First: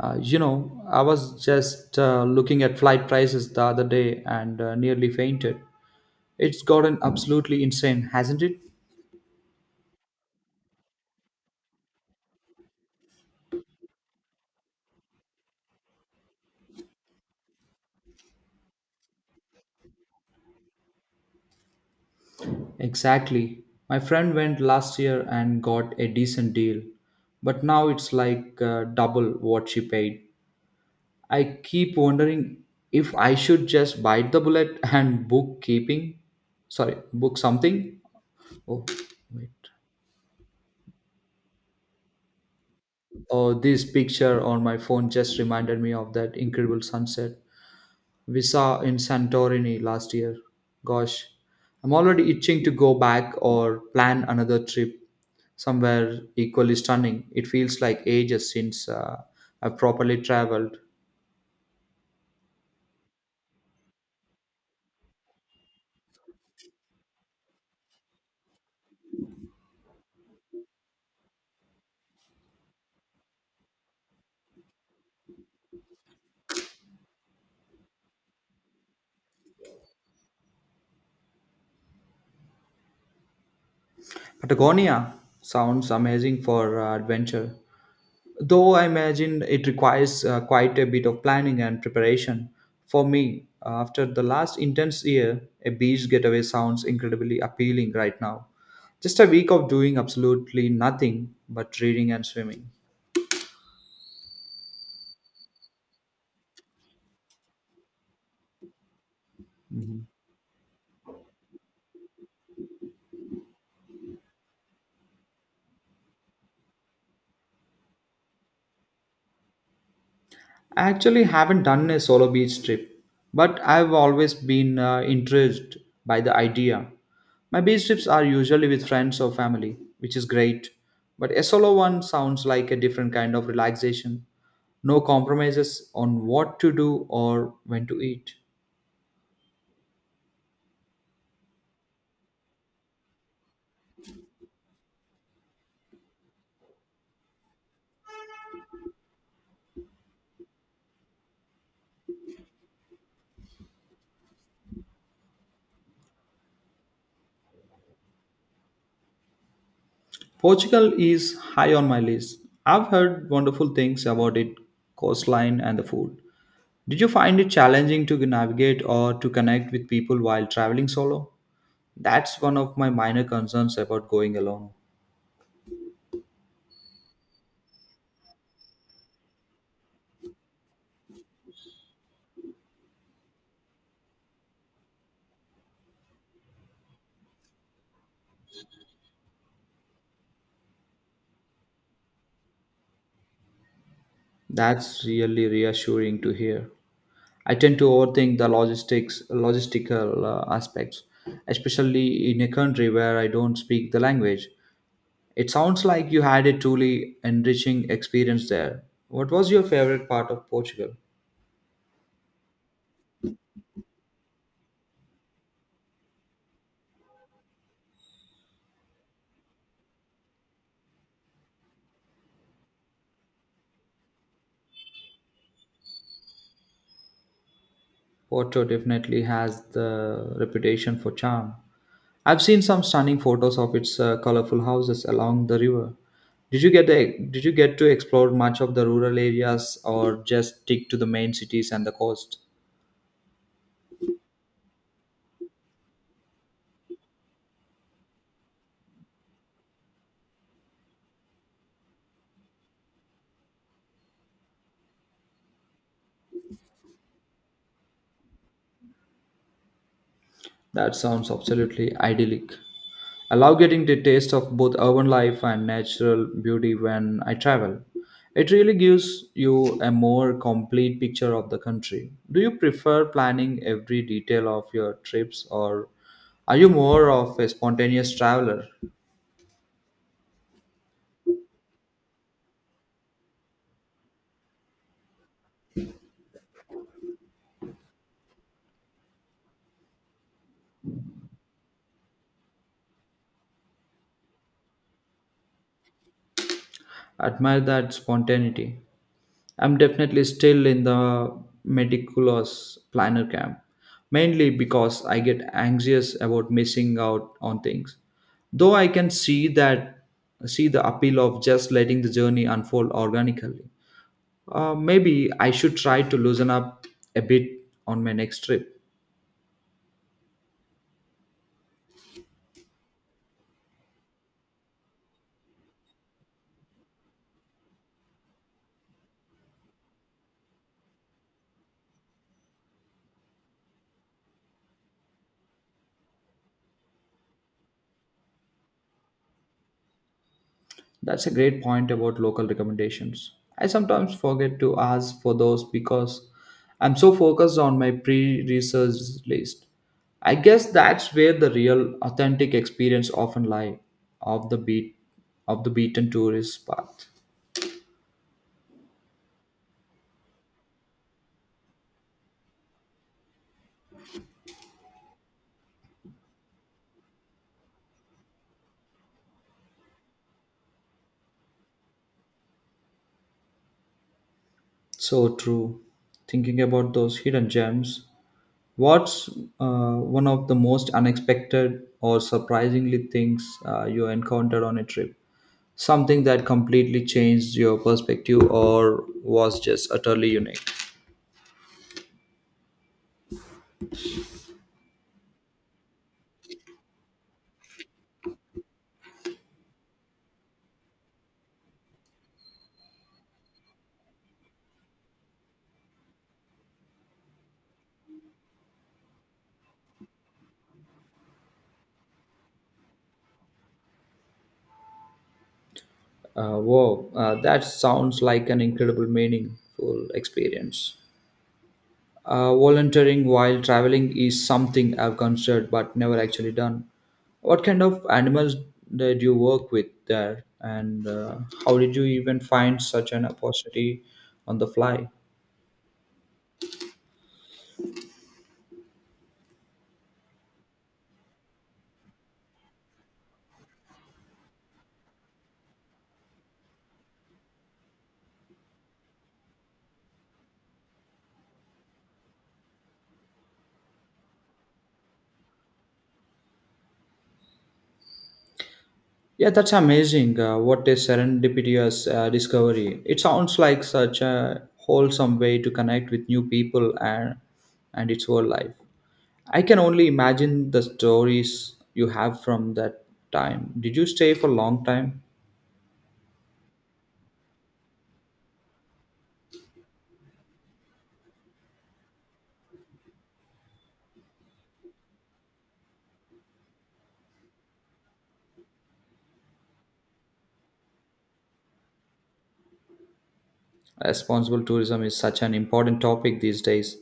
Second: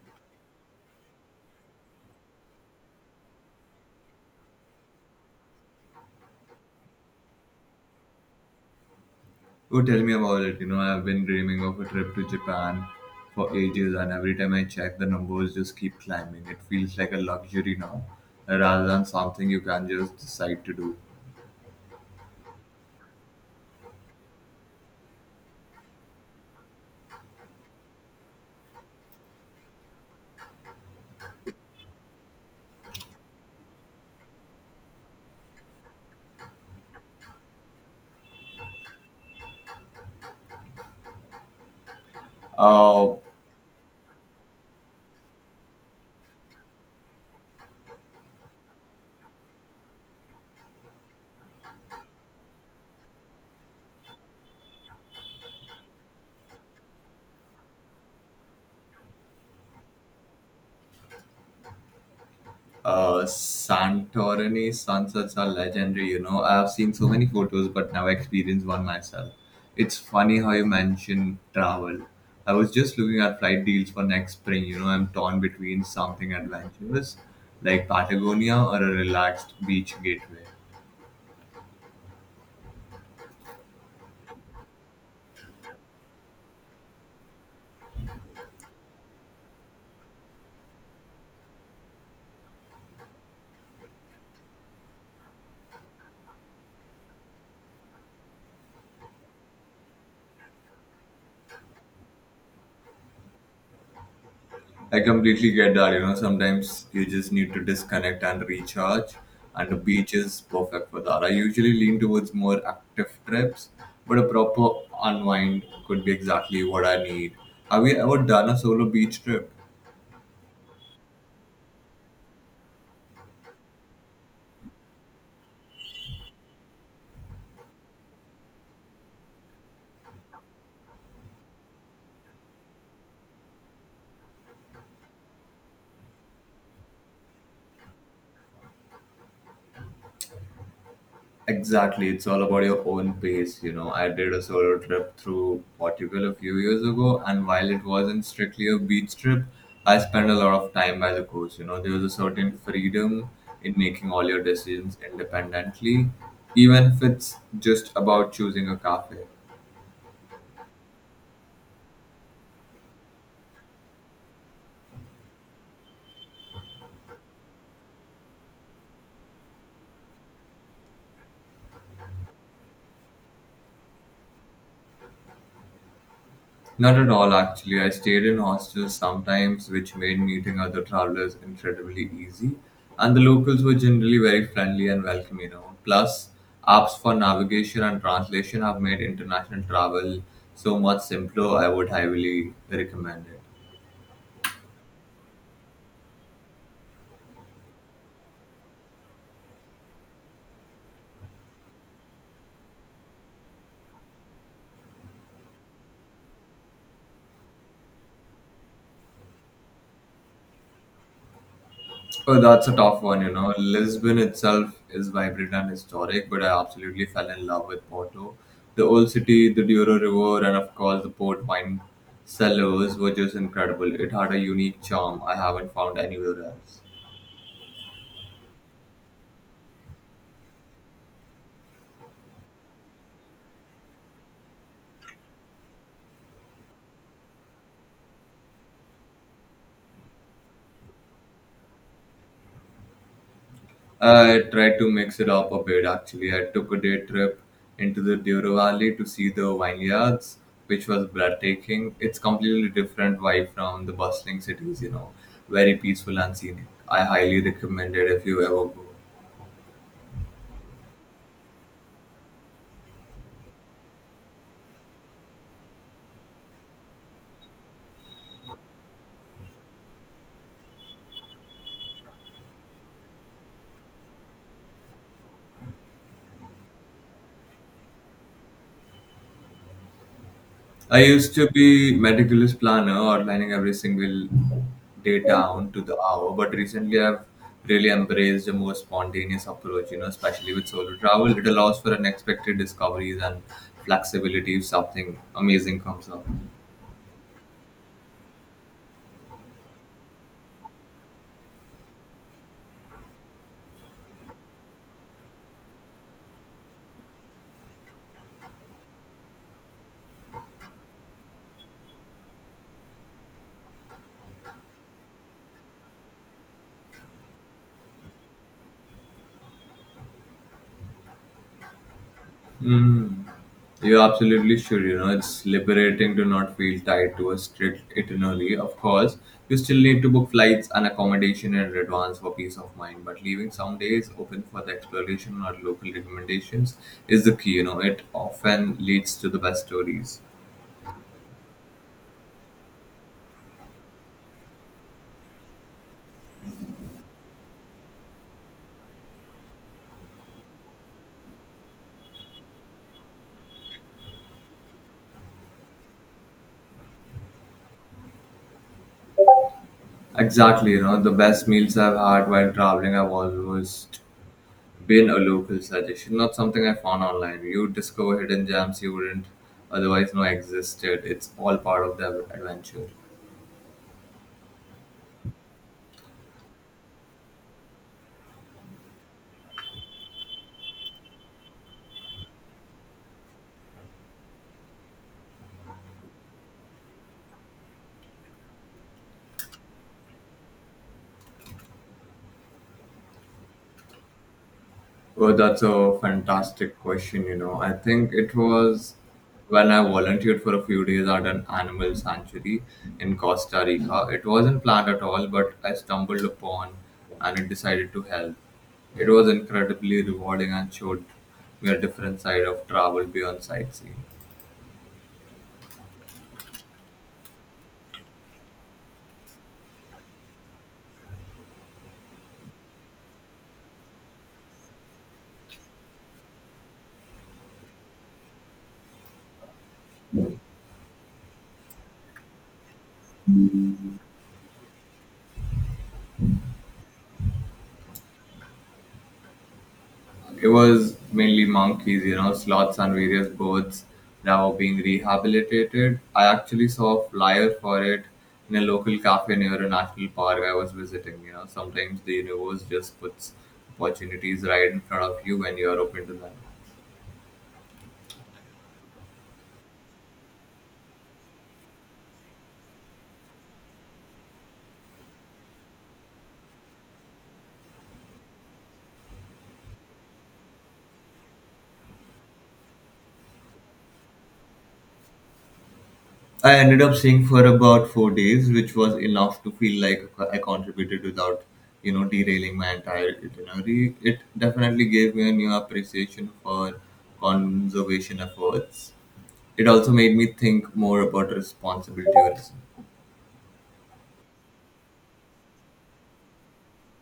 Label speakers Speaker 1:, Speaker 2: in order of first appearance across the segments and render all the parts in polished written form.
Speaker 1: I was just looking at flight prices the other day and nearly fainted. It's gotten absolutely insane, hasn't it?
Speaker 2: Oh, tell me about it. You know, I've been dreaming of a trip to Japan for ages, and every time I check, the numbers just keep climbing. It feels like a luxury now, rather than something you can just decide to do.
Speaker 1: Exactly. My friend went last year and got a decent deal, but now it's like double what she paid. I keep wondering if I should just bite the bullet and book keeping. Sorry, book something. Oh, wait.
Speaker 2: Uh,
Speaker 1: Oh, this picture on my phone just reminded me of that incredible sunset. We saw in Santorini last year. Gosh, I'm already itching to go back or plan another trip somewhere equally stunning. It feels like ages since I've properly traveled.
Speaker 2: Santorini sunsets are legendary, you know. I've seen so many photos but never experienced one myself. It's funny how you mention travel. I was just looking at flight deals for next spring, you know. I'm torn between something adventurous like Patagonia or a relaxed beach gateway.
Speaker 1: Patagonia sounds amazing for adventure. Though I imagine it requires quite a bit of planning and preparation. For me, after the last intense year, a beach getaway sounds incredibly appealing right now. Just a week of doing absolutely nothing but reading and swimming.
Speaker 2: I completely get that. You know, sometimes you just need to disconnect and recharge, and the beach is perfect for that. I usually lean towards more active trips, but a proper unwind could be exactly what I need. Have you ever done a solo beach trip?
Speaker 1: I actually haven't done a solo beach trip, but I've always been intrigued by the idea. My beach trips are usually with friends or family, which is great, but a solo one sounds like a different kind of relaxation. No compromises on what to do or when to eat.
Speaker 2: Exactly, it's all about your own pace. You know, I did a solo trip through Portugal a few years ago, and while it wasn't strictly a beach trip, I spent a lot of time by the coast. You know, there was a certain freedom in making all your decisions independently, even if it's just about choosing a cafe.
Speaker 1: Portugal is high on my list. I've heard wonderful things about its coastline and the food. Did you find it challenging to navigate or to connect with people while traveling solo? That's one of my minor concerns about going alone.
Speaker 2: Not at all, actually. I stayed in hostels sometimes, which made meeting other travelers incredibly easy. And the locals were generally very friendly and welcoming, you know. Plus, apps for navigation and translation have made international travel so much simpler. I would highly recommend it.
Speaker 1: That's really reassuring to hear. I tend to overthink logistical aspects, especially in a country where I don't speak the language. It sounds like you had a truly enriching experience there. What was your favorite part of Portugal?
Speaker 2: Oh, that's a tough one, you know. Lisbon itself is vibrant and historic, but I absolutely fell in love with Porto. The old city, the Douro River, and of course the port wine cellars were just incredible. It had a unique charm I haven't found anywhere else.
Speaker 1: Porto definitely has the reputation for charm. I've seen some stunning photos of its colorful houses along the river. Did you get to explore much of the rural areas or just stick to the main cities and the coast?
Speaker 2: I tried to mix it up a bit actually. I took a day trip into the Douro Valley to see the vineyards, which was breathtaking. It's completely different vibe from the bustling cities, you know, very peaceful and scenic. I highly recommend it if you ever go.
Speaker 1: That sounds absolutely idyllic. I love getting the taste of both urban life and natural beauty when I travel. It really gives you a more complete picture of the country. Do you prefer planning every detail of your trips or are you more of a spontaneous traveler?
Speaker 2: I used to be meticulous planner, outlining every single day down to the hour. But recently, I've really embraced a more spontaneous approach. You know, especially with solo travel, it allows for unexpected discoveries and flexibility if something amazing comes up.
Speaker 1: Admire that spontaneity. I'm definitely still in the meticulous planner camp, mainly because I get anxious about missing out on things. Though I can see the appeal of just letting the journey unfold organically. Maybe I should try to loosen up a bit on my next trip.
Speaker 2: Mm. You absolutely should. You know, it's liberating to not feel tied to a strict itinerary. Of course, you still need to book flights and accommodation in advance for peace of mind, but leaving some days open for the exploration or local recommendations is the key. You know, it often leads to the best stories.
Speaker 1: That's a great point about local recommendations. I sometimes forget to ask for those because I'm so focused on my pre research list. I guess that's where the real authentic experience often lie of the beat of the beaten tourist path.
Speaker 2: Exactly, you know, the best meals I've had while traveling, I've always been a local suggestion, not something I found online. You discover hidden gems you wouldn't otherwise know existed. It's all part of the adventure.
Speaker 1: So true. Thinking about those hidden gems, what's one of the most unexpected or surprisingly things you encountered on a trip? Something that completely changed your perspective or was just utterly unique?
Speaker 2: Well, that's a fantastic question, you know. I think it was when I volunteered for a few days at an animal sanctuary in Costa Rica. It wasn't planned at all, but I stumbled upon and it decided to help. It was incredibly rewarding and showed me a different side of travel beyond sightseeing.
Speaker 1: Wow, that sounds like an incredible, meaningful experience. Volunteering while traveling is something I've considered but never actually done. What kind of animals did you work with there, and how did you even find such an opportunity on the fly?
Speaker 2: It was mainly monkeys, you know, sloths and various birds that were being rehabilitated. I actually saw a flyer for it in a local cafe near a national park I was visiting. You know, sometimes the universe just puts opportunities right in front of you when you are open to them.
Speaker 1: Yeah, that's amazing. What a serendipitous discovery. It sounds like such a wholesome way to connect with new people and its whole life. I can only imagine the stories you have from that time. Did you stay for a long time?
Speaker 2: I ended up staying for about 4 days, which was enough to feel like I contributed without, you know, derailing my entire itinerary. It definitely gave me a new appreciation for conservation efforts. It also made me think more about responsibility.
Speaker 1: Responsible tourism is such an important topic these days,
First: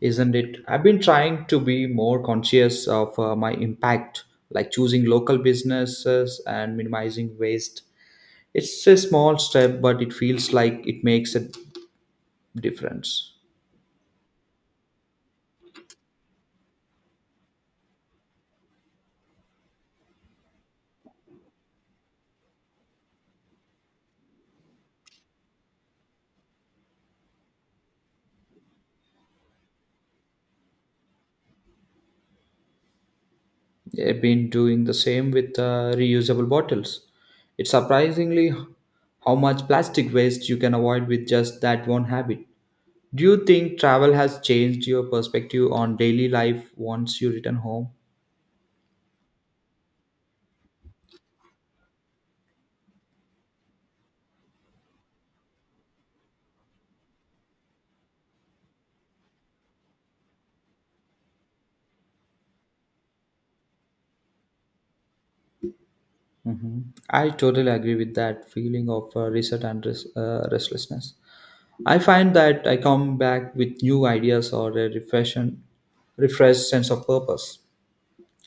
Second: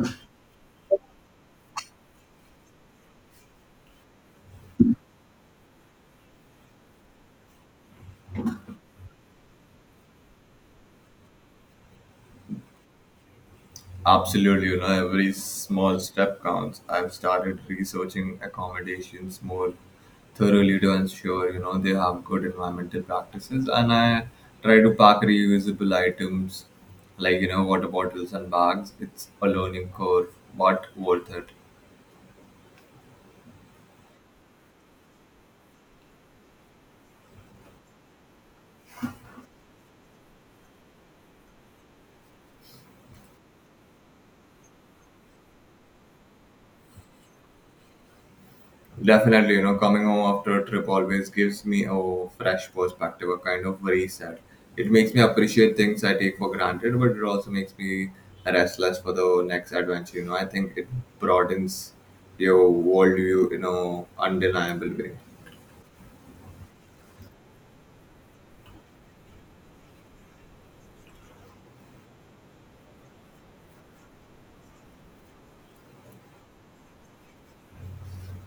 Speaker 1: isn't it? I've been trying to be more conscious of my impact, like choosing local businesses and minimizing waste. It's a small step, but it feels like it makes a difference.
Speaker 2: Absolutely, you know, every small step counts. I've started researching accommodations more thoroughly to ensure, you know, they have good environmental practices. And I try to pack reusable items like, you know, water bottles and bags. It's a learning curve, but worth it.
Speaker 1: I've been doing the same with reusable bottles. It's surprisingly how much plastic waste you can avoid with just that one habit. Do you think travel has changed your perspective on daily life once you return home?
Speaker 2: Definitely, you know, coming home after a trip always gives me a fresh perspective, a kind of reset. It makes me appreciate things I take for granted, but it also makes me restless for the next adventure. You know, I think it broadens your worldview in a undeniable way.
Speaker 1: Hmm. I totally agree with that feeling of reset and restlessness. I find that I come back with new ideas or a refreshed sense of purpose.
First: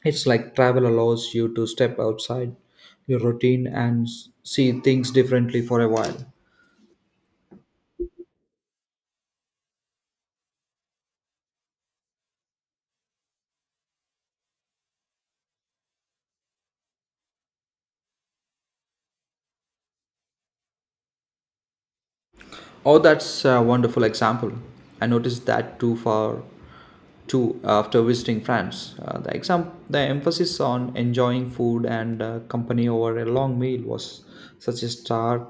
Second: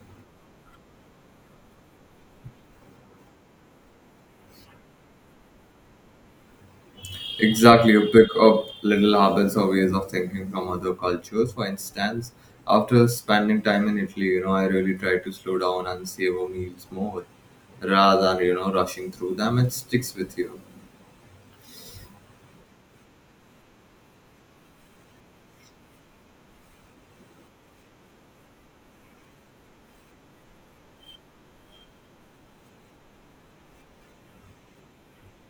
Speaker 1: It's like travel allows you to step outside your routine and see things differently for a while.
Speaker 2: Exactly, you pick up little habits or ways of thinking from other cultures. For instance, after spending time in Italy, you know, I really try to slow down and savor meals more rather than, you know, rushing through them. It sticks with you.
Speaker 1: Oh, that's a wonderful example. I noticed that too after visiting France. The emphasis on enjoying food and company over a long meal was such a stark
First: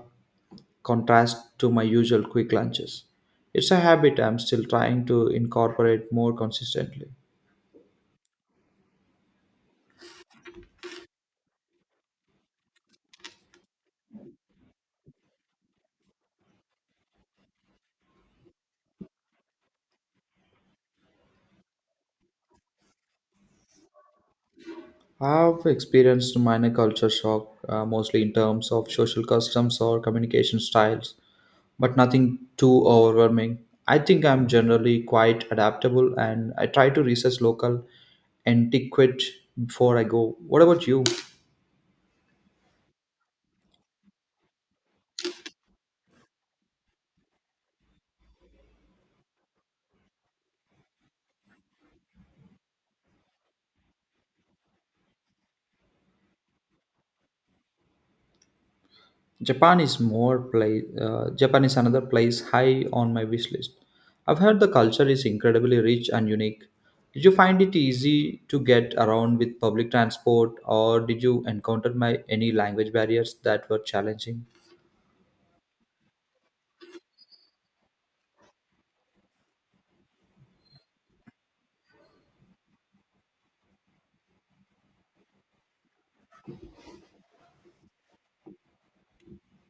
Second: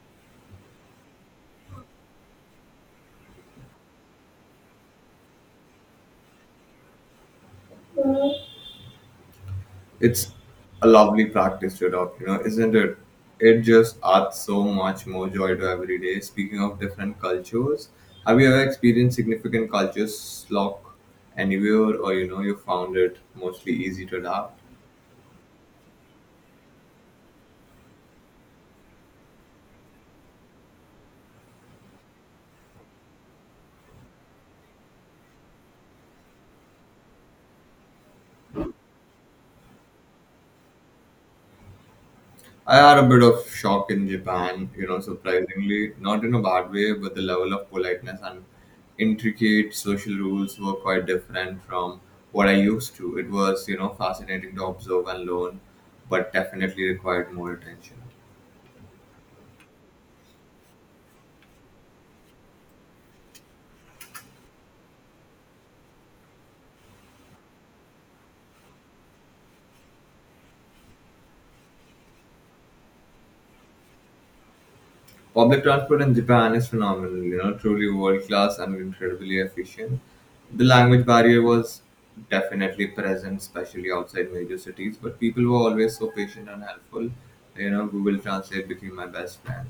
Speaker 1: contrast to my usual quick lunches. It's a habit I'm still trying to incorporate more consistently.
Speaker 2: It's a lovely practice to adopt, you know, isn't it? It just adds so much more joy to every day. Speaking of different cultures, have you ever experienced significant culture shock anywhere, or you know, you found it mostly easy to adapt?
Speaker 1: I've experienced minor culture shock, mostly in terms of social customs or communication styles, but nothing too overwhelming. I think I'm generally quite adaptable and I try to research local antiquette before I go. What about you?
Speaker 2: I had a bit of shock in Japan, you know, surprisingly, not in a bad way, but the level of politeness and intricate social rules were quite different from what I used to. It was, you know, fascinating to observe and learn, but definitely required more attention.
Speaker 1: Japan is more place. Japan is another place high on my wish list. I've heard the culture is incredibly rich and unique. Did you find it easy to get around with public transport, or did you encounter any language barriers that were challenging?
Speaker 2: Public transport in Japan is phenomenal, you know, truly world class and incredibly efficient. The language barrier was definitely present, especially outside major cities, but people were always so patient and helpful. You know, Google Translate became my best friend.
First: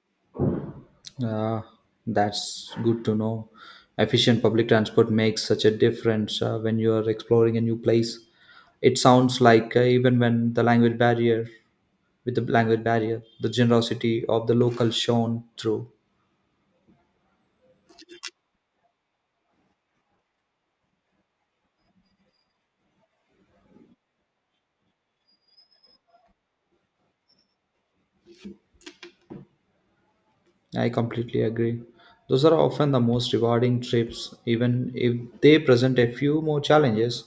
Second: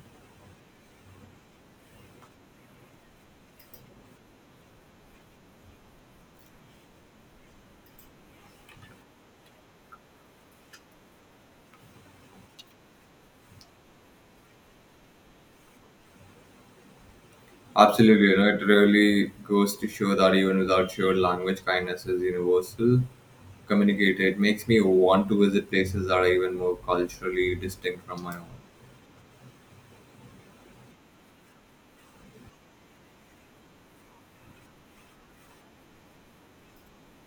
Speaker 1: Uh, that's good to know. Efficient public transport makes such a difference when you are exploring a new place. It sounds like even when the language barrier, with the language barrier, the generosity of the local shone through.
Speaker 2: Absolutely, you know, it really goes to show that even without shared language, kindness is universal. Communicated it makes me want to visit places that are even more culturally distinct from my own.
Speaker 1: I completely agree. Those are often the most rewarding trips, even if they present a few more challenges.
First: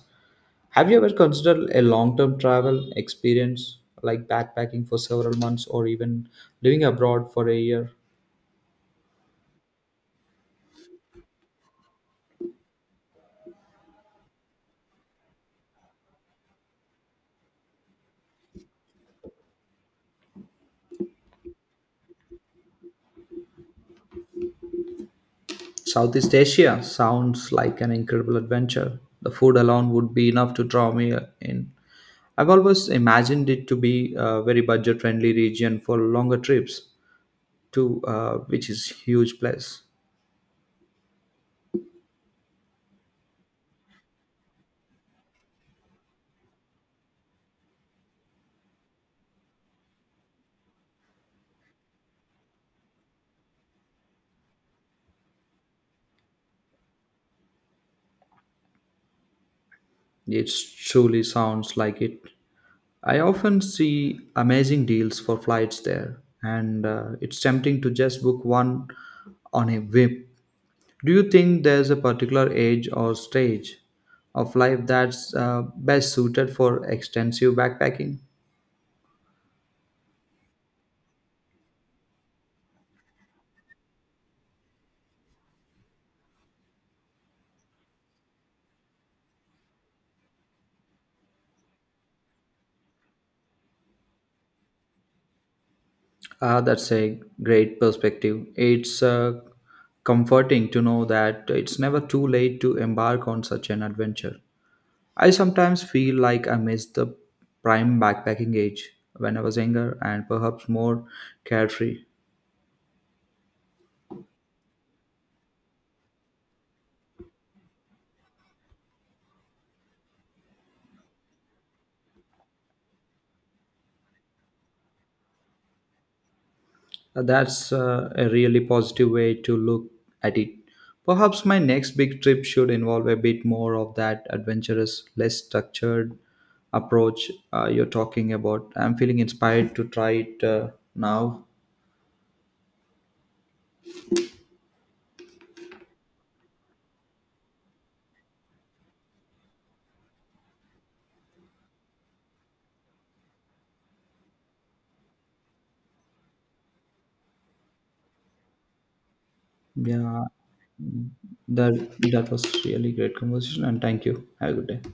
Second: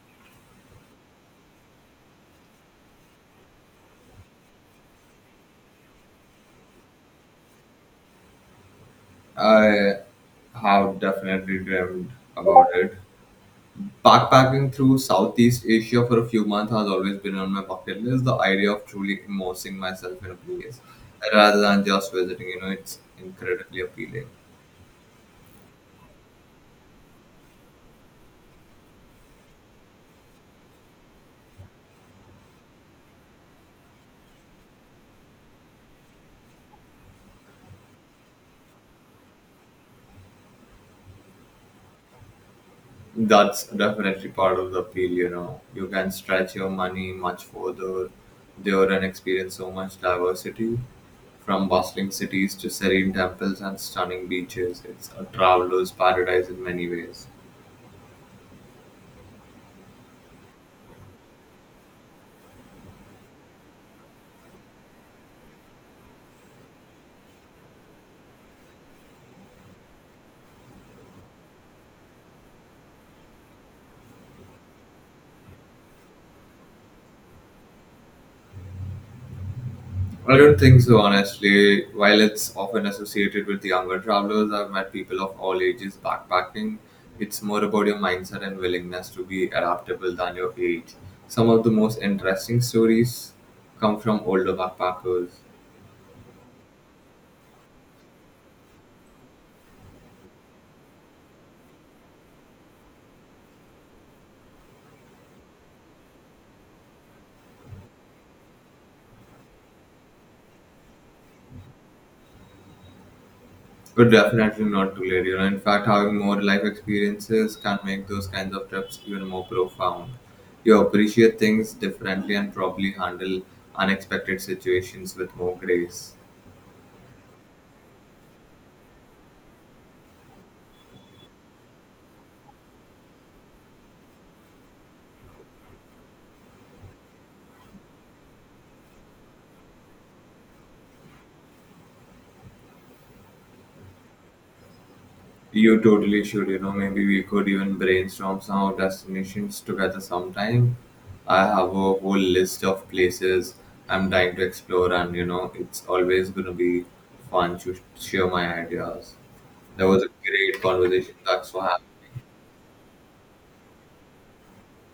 Speaker 1: Have you ever considered a long term travel experience like backpacking for several months or even living abroad for a year?
Speaker 2: I have definitely dreamed about it. Backpacking through Southeast Asia for a few months has always been on my bucket list. The idea of truly immersing myself in a place rather than just visiting, you know, it's incredibly appealing.
Speaker 1: Southeast Asia sounds like an incredible adventure. The food alone would be enough to draw me in. I've always imagined it to be a very budget friendly region for longer trips, too, which is huge plus.
Speaker 2: That's definitely part of the appeal, you know. You can stretch your money much further there and experience so much diversity from bustling cities to serene temples and stunning beaches. It's a traveler's paradise in many ways.
Speaker 1: It truly sounds like it. I often see amazing deals for flights there, and it's tempting to just book one on a whim. Do you think there's a particular age or stage of life that's best suited for extensive backpacking?
Speaker 2: I don't think so, honestly. While it's often associated with younger travelers, I've met people of all ages backpacking. It's more about your mindset and willingness to be adaptable than your age. Some of the most interesting stories come from older backpackers,
Speaker 1: Ah, that's a great perspective. It's comforting to know that it's never too late to embark on such an adventure. I sometimes feel like I missed the prime backpacking age when I was younger and perhaps more carefree.
Speaker 2: but definitely not too late. You know, in fact, having more life experiences can make those kinds of trips even more profound. You appreciate things differently and probably handle unexpected situations with more grace.
Speaker 1: That's a really positive way to look at it. Perhaps my next big trip should involve a bit more of that adventurous, less structured approach you're talking about. I'm feeling inspired to try it now.
Speaker 2: You totally should, you know, maybe we could even brainstorm some of destinations together sometime. I have a whole list of places I'm dying to explore, and you know, it's always gonna be fun to share my ideas. That was a
Speaker 1: Yeah,
Speaker 2: great conversation. That's what
Speaker 1: that
Speaker 2: happened.
Speaker 1: that was really great conversation and thank you. Have a good day.